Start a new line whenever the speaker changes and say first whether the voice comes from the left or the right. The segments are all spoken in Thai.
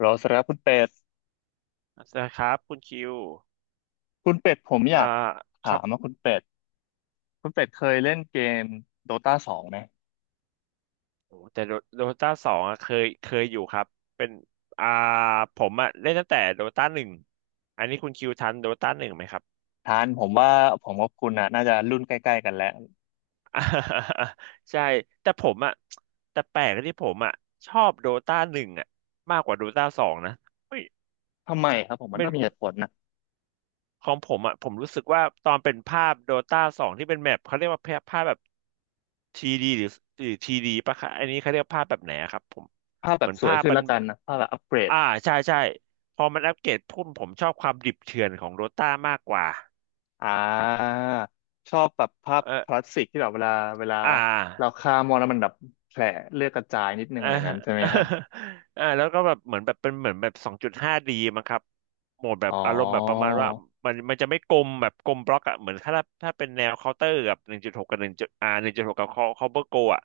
left: เราสำหรับคุณเป็ด
right: นะครับคุณคิว
left: คุณเป็ดผมอยา
right: อ่า
left: ก
right: ค
left: ถา
right: รับ
left: มว่าคุณเป็ดเคยเล่นเกมโดตาสองไหม
right: โอ้แต่โดตาสองอะเคยอยู่ครับเป็นอ่าผมอะเล่นตั้งแต่โดตาหนึ่งอันนี้คุณคิวทันโดตาหนึ่งไหมครับ
left: ทานผมว่าผมกับคุณน่ะน่าจะรุ่นใกล้ๆกันแล้ว
right: ใช่แต่ผมอะแต่แปลกที่ผมอะชอบโดตาหนึ่งอะมากกว่าโดตาสองนะเฮ้ย
left: ทำไมครับผมมัน
right: ไม่
left: ต้องมีเหตุผลนะ
right: ของผมอะผมรู้สึกว่าตอนเป็นภาพโดตาสองที่เป็นแมปเขาเรียกว่าภาพแบบทีดีหรือหรือทีดีปะคะอันนี้เขาเรียกภาพแบบไหนอะครับผม
left: ภาพแบ
right: เหมื
left: บ
right: อน
left: สวย
right: ภาพ
left: ขึ้น
right: มัน
left: ละกันนะภาพแบบอัปเกรด
right: อ่าใช่ใช่พอมันอัปเกรดพุ่มผมชอบความดิบเถื่อนของโดต้ามากกว่า
left: อ่าชอบแบบภาพ
right: เอ
left: คลา
right: อ
left: สสิกที่แบบเวลา
right: อ่
left: เรา
right: า
left: ฆ่ามอนแล้วมันแบบแผลเลือดกระจายนิดนึง
right: เออ
left: อะไรอย่างนั้นใช่ไหมฮะ
right: เแล้วก็แบบเหมือนแบบเป็นเหมือนแบบสองจุดห้าดีมั้งครับโหมดแบ
left: อ๋
right: บ
left: อ
right: อารมณ์แบบประมาณว่ามันจะไม่กลมแบบกลมบล็อกอะเหมือนถ้าเป็นแนวเคาน์เตอร์กับหนึ่งจุดหกกับหนึ่งจุดหกกับเคาน์เตอร์โกอะ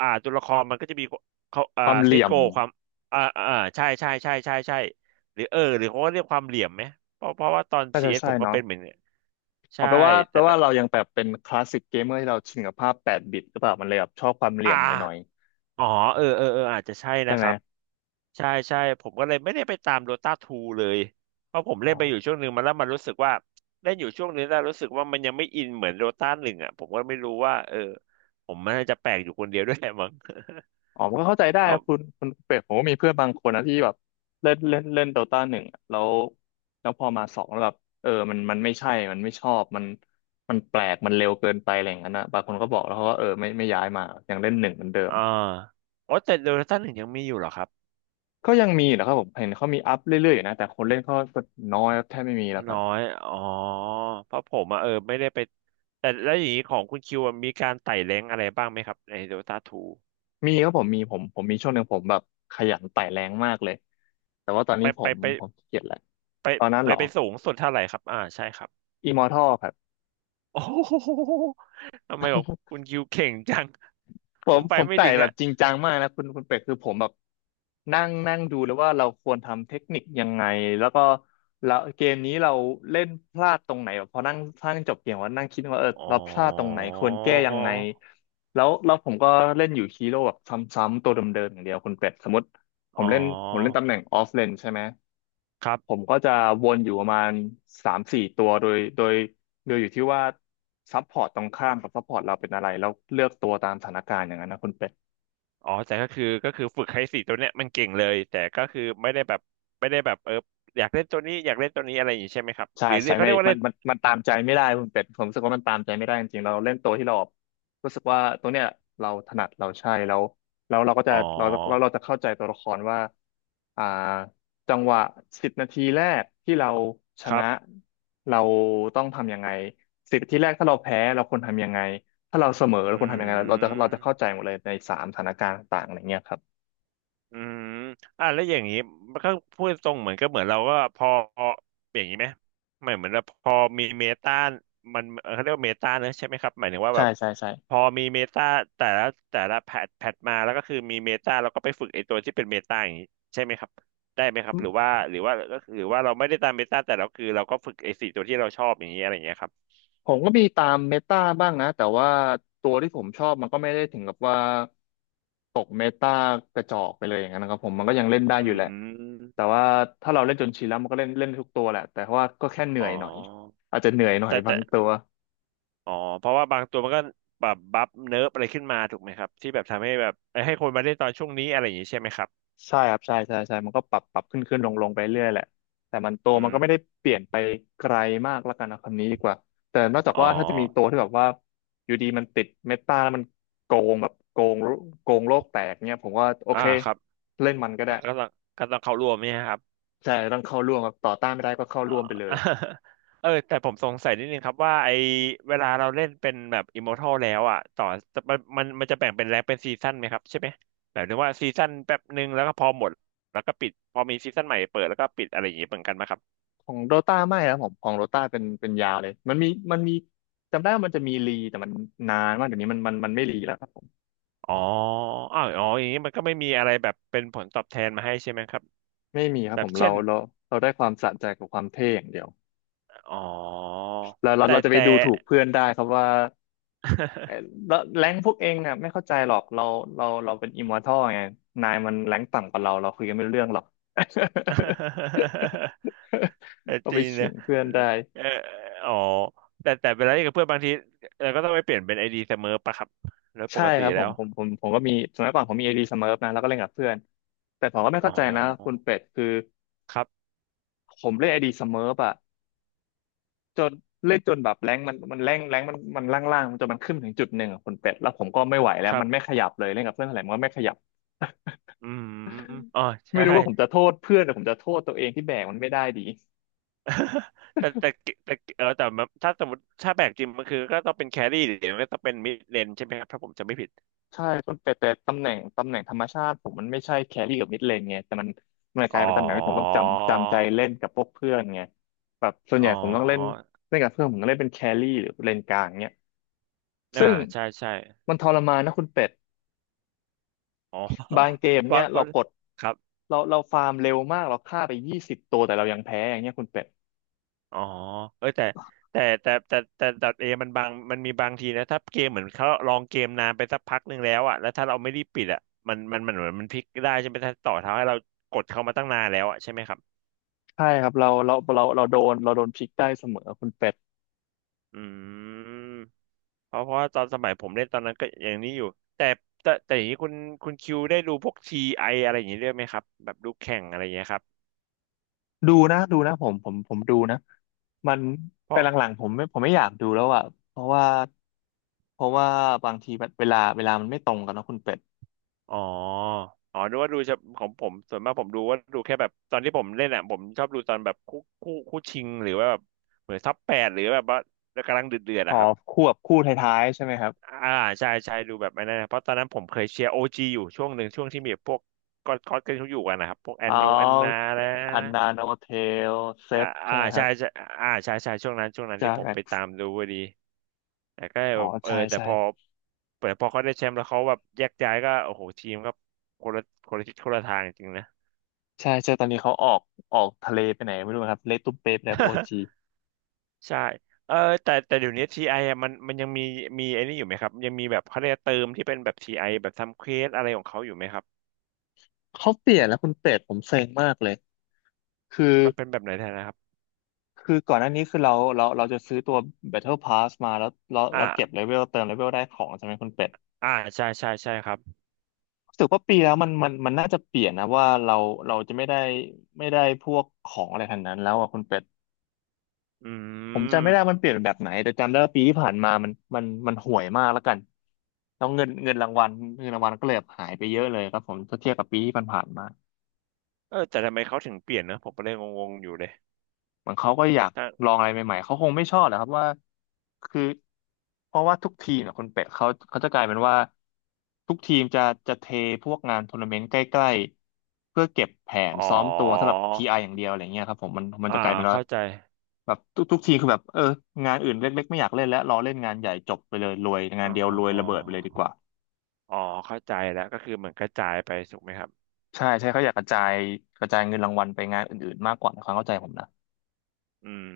right: อ่าตัวละครมันก็จะมีเขา
left: ความเห
right: เซต
left: ลี่ยม
right: โกความใช่ใช่ใช่ใช่ใช่หรือหรือเขาก็เรียกความเหลี่ยมไหมเพราะว่าตอน
left: น่า
right: ซี
left: จะ
right: เอส
left: ใช่
right: ผมก็
left: เนาะ
right: เป็นเหมือน ใช่
left: เอาแปลว่าแป
right: แต่
left: ลว่าเรายังแบบเป็นคลาสสิกเกมเมอร์ที่เราชินกับภาพ8 บิตหรือเปล่ามันเลยแบบชอบความเหลี่ย
right: อ่า
left: มหน่อย
right: อ๋อเออเออเอออาจจะใช่
left: ๆใช่
right: นะค
left: ไหม
right: รับใช่ใช่ผมก็เลยไม่ได้ไปตามโดตาทูเลยเพราะผม
left: อ๋
right: เล่
left: อ
right: นไปอยู่ช่วงหนึ่งมาแล้วมันรู้สึกว่าเล่นอยู่ช่วงนึงแล้วรู้สึกว่ามันยังไม่อินเหมือนโดตาหนึ่งอ่ะผมก็ไม่รู้ว่าเออผมมันน่าจะแปลกอยู่คนเดียวด้วย แหละมั้ง
left: อ๋อมันก็เข้าใจได้
right: เพ
left: ครั
right: ราะ
left: บคุณเป็ดผมก็มีเพื่อนบางคนนะที่แบบเล่นเล่นเล่นโดตาหนึ่งอะแล้วพอมาสองแล้วแบบเออมันไม่ใช่มันไม่ชอบมันมันแปลกมันเร็วเกินไปอะไรอย่างนั้นนะบางคนก็บอกแล้วเขาก็เออไม่ย้ายมายังเล่นหนึ่งเหมือนเดิม
right: อ่าอ๋อแต่โดตาหนึ่งยังมีอยู่เหรอครับ
left: ก็ยังมีนะครับผมเห็นเขามีอัพเรื่อยๆอยู่นะแต่คนเล่นเขาก็น้อยครับแทบไม่มีแล้วครั
right: น้อ
left: บ
right: ยอ๋อเพราะผมอ่ะเออไม่ได้ไปแต่แล้วอย่างนี้ของคุณคิวอะมีการไต่แรงอะไรบ้างไหมครับในโดตาทู
left: มีครับผมมีผมมีช่วงหนึ่งผมแบบขยันไต่แรงมากเลยแต่ว่าตอน
right: ไป
left: นี้ผ
right: ไป
left: ม
right: ไป
left: ผมขี้เกียจแล้ว
right: ไป
left: ตอนนั้น
right: ไป
left: เหรอ
right: ไปสูงสุดเท่าไหร่ครับ อ่าใช่ครับ
left: อิมอร์ทัครับ
right: โอ้โหทำไมบอกคุณคิวเก่งจัง
left: ผ
right: ผ
left: ม
right: มไป
left: ผม
right: ไม่
left: ไต่
right: ถึง
left: แบบ
right: อ่ะ
left: จริงจังมากนะคุณเป็ดคือผมแบบนั่งนั่งดูแล้วว่าเราควรทำเทคนิคยังไงแล้วก็แล้วเกมนี้เราเล่นพลาดตรงไหนแบบพอนั่งพลาดจบเกมว่านั่งคิดว่าเออ
right: อ๋อ
left: เราพลาดตรงไหนควรแก้ยังไงแล้วผมก็เล่นอยู่ฮีโร่แบบซ้ำๆตัวเดิมๆอย่างเดียวคุณเป็ดสมมติผ
right: อ๋
left: มเล่น
right: อ
left: ตำแหน่งออฟเลนใช่ไหม
right: ครั
left: ผม
right: บ
left: ก็จะวนอยู่ประมาณ3-4 ตัวโดยอยู่ที่ว่าซัพพอร์ตตรงข้ามกับซัพพอร์ตเราเป็นอะไรแล้วเลือกตัวตามสถานการณ์อย่างนั้นนะคุณเป็ด
right: อ๋อแต่ก็คือฝึกให้สี่ตัวเนี้ยมันเก่งเลยแต่ก็คือไม่ได้แบบไม่ได้แบบเอออยากเล่นตัวนี้อยากเล่นตัวนี้อะไรอย่างนี้ใช่ไหมครับ
left: ใช่
right: หรือ
left: ใช่
right: เขา
left: ใน
right: เรียกว่า
left: มั
right: เล่
left: น
right: น
left: มันมันตามใจไม่ได้คุณเป็ดผมรู้สึกว่ามันตามใจไม่ได้จริงๆเราเล่นตัวที่เรารู้สึกว่าตัวเนี้ยเราถนัดเราใช่แล้วแล้วเราก็จะ
right: อ๋อ
left: เราจะเข้าใจตัวละครว่าอ่าจังหวะสิบนาทีแรกที่เราช
right: ครั
left: นะ
right: บ
left: เราต้องทำยังไงสิบนาทีแรกถ้าเราแพ้เราควรทำยังไงถ้าเราเสมอเรา
right: อื
left: ควรทำยังไงเราจะเข้าใจ
right: ม
left: หมดเลยในสามสถานการณ์ต่างๆอะไรเงี้ยครับ
right: อืมอ่ะแล้วอย่างนี้มันก็พูดตรงเหมือนก็เหมือนเราก็พออย่างนี้ไหมไม่เหมือนเราพอมีเมตามันเขาเรียกว่าเมตาเนอะใช่ไหมครับหมายถึงว่า
left: ใช่
right: แบบ
left: ใช่ใช่
right: พอมีเมตาแต่ละแต่ละแพทมาแล้วก็คือมีเมตาแล้วก็ไปฝึกไอ้ตัวที่เป็นเมตาอย่างนี้ใช่ไหมครับได้ไหมครับหรือว่าเราไม่ได้ตามเมตาแต่เราคือเราก็ฝึกไอ้สี่ตัวที่เราชอบอย่างนี้อะไรอย่างเงี้ยครับ
left: ผมก็มีตามเมตาบ้างนะแต่ว่าตัวที่ผมชอบมันก็ไม่ได้ถึงกับว่าตกเมตากระจอกไปเลยอย่างนั้นนะครับผมมันก็ยังเล่นได้
right: อื
left: อยู่แหละ
right: ม
left: แต่ว่าถ้าเราเล่นจนชินแล้วมันก็เล่นเล่นทุกตัวแหละแต่ว่าก็แค่เหนื่
right: อ๋
left: อ
right: อ
left: ยหน่อยอาจจะเหนื่อยหน่อยบา
right: แต่
left: งตัว
right: อ๋อเพราะว่าบางตัวมันก็แบบบัฟเนิร์ฟอะไรขึ้นมาถูกไหมครับที่แบบทำให้แบบเอ้ยให้คนมาเล่นตอนช่วงนี้อะไรอย่างนี้ใช่ไหมครับ
left: ใช่ครับใช่ใช่ใช่มันก็ปรับขึ้นขึ้นลงลงไปเรื่อยแหละแต่มันโตว
right: อื
left: มัน
right: ม
left: ก็ไม่ได้เปลี่ยนไปไกลมากละกันนะคำนี้ดีกว่าแต่นอกจาก
right: อ๋อ
left: ว่าถ้าจะมีตัวที่แบบว่าอยู่ดีมันติดเมตาแล้วมันโกงแบบโกงโลกแตกเนี่ยผมว่าโอ
right: อ่า
left: เค
right: ครับ
left: เล่นมันก็ได้
right: ก็ต้องเข้าร่วมเนี่ยครับ
left: ใช่ต้องเข้าร่วมครับต่อต้านไม่ได้ก็เข้า
right: อ๋อ
left: ร่วมไปเลย
right: เออแต่ผมสงสัยนิดนึงครับว่าไอเวลาเราเล่นเป็นแบบอิมมอร์ทัลแล้วอ่ะต่อมันจะแบ่งเป็นแรงเป็นซีซั่นไหมครับใช่ไหมแบบนึกว่าซีซั่นแป๊บหนึ่งแล้วก็พอหมดแล้วก็ปิดพอมีซีซั่นใหม่เปิดแล้วก็ปิดอะไรอย่างนี้เหมือนกันไหมครับ
left: ของโดตาไม่ครับผมของโดตาเป็นยาวเลยมันมีมันมีจำได้ว่ามันจะมีรีแต่มันนานมากเดี๋ยวนี้มันไม่รีแล้วครับผม
right: อ๋ออ้าวอ๋ออย่างนี้มันก็ไม่มีอะไรแบบเป็นผลตอบแทนมาให้ใช่ไหมครับ
left: ไม่มีครับ
right: แบ
left: ผ
right: บ
left: ม
right: เช่
left: เรา
right: น
left: เราเราได้ความสะใจกับความเท่อย่างเดียว
right: อ๋อ
left: เราเราเราจะไป
right: แต่
left: ดูถูกเพื่อนได้ครับว่าเอ่อ แล้วแรงพวกเองเนี่ยไม่เข้าใจหรอกเราเป็นอิมมอร์ทัลไงนายมันแรงต่ำกว่าเราเราคุยกันไม่รู้เรื่องหรอก
right: เออ
left: ก็
right: จ
left: ไป
right: ริง
left: ขิ
right: นะ
left: งเพื่อนได้
right: เอออ๋อแต่เวลาเล่นกับเพื่อนบางทีเราก็ต้องไปเปลี่ยนเป็นไอดีเสมอปะครับ แล้วป
left: ใช่
right: กติ
left: ครับผ
right: แล้
left: ม
right: ว
left: ผมผมผมก็มีสมัยก่อนผมมีไอดีสมิร์นะแล้วก็เล่นกับเพื่อนแต่ผมก็ไม่
right: อ๋
left: เข้าใจนะคุณ
right: อ
left: เป็ดคือ
right: ครับ
left: ผมเล่นไอดีสมิร์อะจนเล่นจนแบบแรงค์มันแรงค์แรงค์มันมันล่างๆจนมันขึ้นถึงจุดหนึ่งอะคุณเป็ดแล้วผมก็ไม่ไหวแล้
right: ค
left: ว
right: รั
left: มันไม่
right: บ
left: ขยับเลยเล่นกับเพื่อนเท่าไหร่มันก็ไม่ขยับ
right: อืมอ๋อ
left: ไม่
right: ใช่
left: รู้ว่าผมจะโทษเพื่อนหรือผมจะโทษตัวเองที่แบกมันไม่ได้ดี
right: แต่แต่แต่เออแต่แบบถ้าสมมติถ้าแบกจริงมันคือก็ต้องเป็นแครี่เดี๋ยวนก็ต้องเป็นมิดเลนใช่ไหมครับถ้าผมจำไม่ผิด
left: ใช่ต้นแต่ตำแหน่งธรรมชาติผมมันไม่ใช่แครี่กับมิดเลนไงแต่มันกลาย
right: อ๋อ
left: เป็นตำแหน่งที่ผมต้องจำใจเล่นกับพวกเพื่อนไงแบบส่วน
right: อ๋
left: ใหญ่
right: อ
left: ผมต้องเล่นเล่นกับเพื่อนผมก็เล่นเป็นแครี่หรือเลนกลางเนี่ย
right: อ่า
left: ซึ่ง
right: ใช่ ใช่
left: มันทรมานนะคุณเป็ด
right: อ๋อ
left: บา งเกมเนี้ย
right: เพ
left: เรา
right: ราะ
left: กด
right: ครับ
left: เราฟาร์มเร็วมากเราฆ่าไปยี่สิบตัวแต่เรายังแพ้อย่างเงี้ยคุณเป็ด
right: อ๋อเอ้ยแต่ดอทเอมันบางมันมีบางทีนะถ้าเกมเหมือนเขาลองเกมนานไปสักพักหนึ่งแล้วอ่ะแล้วถ้าเราไม่รีบปิดอ่ะมันเหมือนมันพลิกได้ใช่ไหมถ้าต่อเท้าให้เรากดเข้ามาตั้งนานแล้วอ่ะใช่ไหมครับ
left: ใช่ครับเราเราเราเราโดนเราโดนพลิกได้เสมอคุณเป็ด
right: อืมเพราะว่าตอนสมัยผมเล่นตอนนั้นก็อย่างนี้อยู่แต่อย่างนี้คุณคิวได้ดูพวกทีไออะไรอย่างนี้ด้วยไหมครับแบบดูแข่งอะไรอย่างเงี้ยครับ
left: ดูนะดูนะผมดูนะมันแต่หลังๆผมไม่อยากดูแล้วอ่ะเพราะว่าเพราะว่าบางทีแบบเวลามันไม่ตรงกันเนอะคุณเป็ด
right: อ๋ออ๋อดูว่าดูเฉพาะของผมส่วนมากผมดูว่าดูแค่แบบตอนที่ผมเล่นอ่ะผมชอบดูตอนแบบคู่ชิงหรือว่าแบบเหมือนซับแปดหรือแบบว่ากำลังเดือดเดือด
left: อ๋อ
right: อะครับ
left: คู่บบคู่ท้ายๆใช่ไหมครับ
right: อ่าใช่ใช่ดูแบบไอ้นั่นนะเพราะตอนนั้นผมเคยเชียร์โอจีอยู่ช่วงหนึ่งช่วงที่มีพวกก็อดกันเขาอยู่กันนะครับพวก
left: ออ
right: แอนนาแล้ว
left: อัน
right: นะ
left: นาโนเทลเซ
right: อ่า
left: ฟใช่
right: อ่า
left: ไหมครั
right: ใช่
left: บ
right: ใช่อ่าใช่ใช่ช่วงนั้น
left: จา
right: ที่ผม
left: แร็
right: ไป
left: ก
right: ตามดูพอดีแต่ก็
left: อ๋อ
right: แบบเออ
left: ใช่
right: แต่
left: ใช่
right: พอแต่พอเขาได้แชมป์แล้วเขาแบบแยกย้ายก็โอ้โหทีมก็คนละคนละทิศคนละทางจริงนะ
left: ใช่ใช่ตอนนี้เขาออกทะเลไปไหนไม่รู้ครับเลตุเปปแล้วโอจี
right: ใช่เออแต่เดี๋ยวนี้ทีไอ่ะมันยังมีมีไอ้นี่อยู่ไหมครับยังมีแบบเขาเรียกเติมที่เป็นแบบทีไอแบบทำเควสอะไรของเขาอยู่ไหมครับ
left: เขาเปลี่ยนแล้วคุณเป็ดผมเซ็งมากเลยคือ
right: มันเป็นแบบไหนแทนนะครับ
left: คือก่อนหน้านี้คือเราจะซื้อตัว Battle Pass มาแล้วเราเก็บ
right: อ่า
left: เลเวลเติมเลเวลได้ของใช่ไหมคุณเป็ด
right: อ่าใช่ใช่ครับ
left: รู้สึกว่าปีแล้วมันน่าจะเปลี่ยนนะว่าเราจะไม่ได้พวกของอะไรทางนั้นแล้วอ่ะคุณเป็ด
right: อื
left: ผมจำไม่ได้
right: ม
left: มันเปลี่ยนแบบไหนแต่จำได้ว่าปีที่ผ่านมามันห่วยมากแล้วกันแล้วเงินรางวัลก็เลยแบบหายไปเยอะเลยครับผมถ้าเทียบกับปีที่ผ่านๆมา
right: เออแต่ทำไมเขาถึงเปลี่ยนนะผมก็เลยงงๆอยู่เลย
left: เหมือนเขาก็อยาก
right: ถ้า
left: ลองอะไรใหม่ๆเขาคงไม่ชอบแหละครับว่าคือเพราะว่าทุกทีมเนยคนเป็ดเขาจะกลายเป็นว่าทุกทีมจะเทพวกงานทัวร์นาเมนต์ใกล้ๆเพื่อเก็บแผน
right: อ๋อ
left: ซ้อมตัวสำหรับทีไออย่างเดียวอะไรเงี้ยครับผมมัน
right: อ่า
left: จะกลายเป็นว่า
right: เข้าใจ
left: แบบทุกทีคือแบบเอองานอื่นเล็กๆไม่อยากเล่นแล้วรอเล่นงานใหญ่จบไปเลยรวยงา
right: อ๋
left: น
right: อ
left: เดียวรวยระเบิดไปเลยดีกว่า
right: อ๋อเข้าใจแล้วก็คือเหมือนกระจายไปถูกไหมครับ
left: ใช่ใช่เขาอยากกระจายเงินรางวัลไปงานอื่นๆมากกว่าในความเข้าใจผมนะ
right: อืม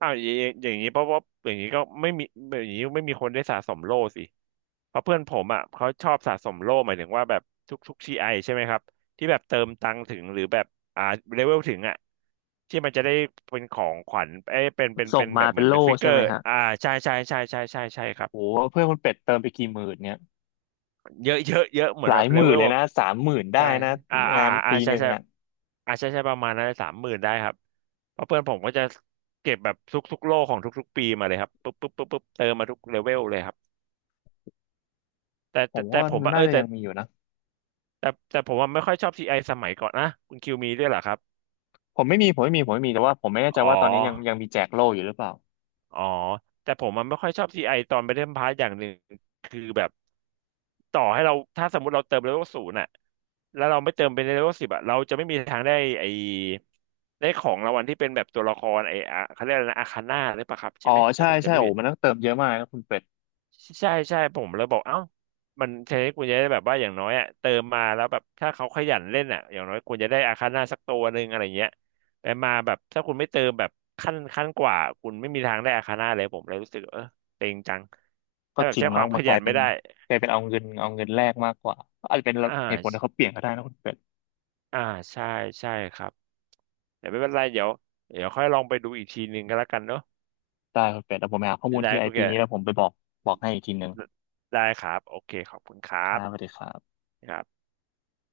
right: อ้าวอย่างนี้เพราะว่าอย่างนี้ก็ไม่มีอย่างนี้ไม่มีคนได้สะสมโล่สิ เพราะเพื่อนผมอ่ะเขาชอบสะสมโล่หมายถึงว่าแบบทุกทีไอใช่ไหมครับที่แบบเติมตังค์ถึงหรือแบบอ่าเลเวลถึงอ่ะที่มันจะได้เป็นของขวัญเอ้ยเป็นเป็น
left: ส่
right: เป็
left: ง
right: นแบ
left: มา
right: บเห
left: เป็
right: มื
left: น
right: อน
left: โล่
right: เป็นฟิกเก
left: ใช่
right: อ
left: ไหม
right: ร์
left: ฮะ
right: อ่าใช่ใช่ครับ
left: โหเพื่อนคุณเป็ดเติมไปกี่หมื่นเนี่ย
right: เยอะเยอะเยอะเหมือ
left: ห
right: น
left: ลา
right: แบ
left: ย
right: บ
left: ห
right: เล
left: มื่
right: เว
left: น
right: ล
left: เลย
right: แบบ
left: นะสามหมื่นได้
right: ใช่
left: นะ
right: อ่า
left: งาน
right: อ่า
left: ปี
right: ใช่
left: หนึ่ง
right: ใช่
left: อ่ะ
right: อ่าใช่ใช่ประมาณนั้นสามหมื่นได้ครับ เพราะเพื่อนผมก็จะเก็บแบบทุกๆโลของทุกๆปีมาเลยครับปุ๊บปุ๊บปุ๊บปุ๊บเติมมาทุกเลเวลเลยครับแต่
left: ผ
right: แต่
left: ม
right: แต่
left: ว่า
right: ผม
left: มัน
right: ว่าเอ
left: น่า
right: อ
left: จะ
right: แต่
left: ยังมีอยู่นะ
right: ผมว่าไม่ค่อยชอบซีไอสมัยก่อนนะคุณคิวมีด้วยเหรอครับ
left: ผมไม่มีแต่ว่าผมไม่แน่ใจ
right: อ๋อ
left: ว่าตอนนี้ยังมีแจกโล่อยู่หรือเปล่า
right: อ๋อแต่ผมมันไม่ค่อยชอบซีไอตอนไปเล่นพาร์ทอย่างหนึ่งคือแบบต่อให้เราถ้าสมมติเราเติมเลเวลศูนย์อะแล้วเราไม่เติมเป็นเลเวลสิบอะเราจะไม่มีทางได้ไอได้ของรางวัลที่เป็นแบบตัวละครไออะเขาเรียกอะไรนะอาคาน่าหรือเปล่าครับ
left: อ๋
right: ใช่
left: อ
right: ไหมถ้า
left: ใช่
right: ผม
left: ใช่
right: จำไม่
left: โอ้
right: ผิด
left: มันต้องเติมเยอะมากนะคุณเป็ด
right: ใช่ผมเลยบอกเอ้ามันใช้คุณจะได้แบบว่าอย่างน้อยอ่ะเติมมาแล้วแบบถ้าเขาขยันเล่นอ่ะอย่างน้อยคุณจะได้อาคาน่าสักตัวหนึ่งอะไรเงี้ยแต่มาแบบถ้าคุณไม่เติมแบบขั้นกว่าคุณไม่มีทางได้อาคาน่าเลยผมเลยรู้สึกเออเต็งจัง
left: ก็
right: ถ้าแบ
left: จ
right: บ
left: ริง
right: ใช้ค
left: เนาะ
right: วามข
left: มันก
right: ยั
left: ลาย
right: น
left: เป็
right: ไม่
left: น
right: ได้
left: เอาเงินแลกมากกว่าอาจจะเป็น
right: อ่
left: เหตุ
right: า
left: ผลที่เขาเปลี่ยนก็ได้นะคุณเป็ด
right: อ่าใช่ใช่ครับแต่ไม่เป็นไรเดี๋ยวค่อยลองไปดูอีกทีหนึ่งก็แล้วกันเนาะ
left: ได้คุณเป็ดแล้วผมไปหาข้อมูล
right: ได้
left: ที่ไอ
right: คุณ
left: ปี
right: แก
left: นี้แล้วผมไปบอกให้อีกทีหนึ่ง
right: ได้ครับโอเคขอบคุณค
left: ค
right: รับ
left: รับสวัสดีครับ
right: ครับ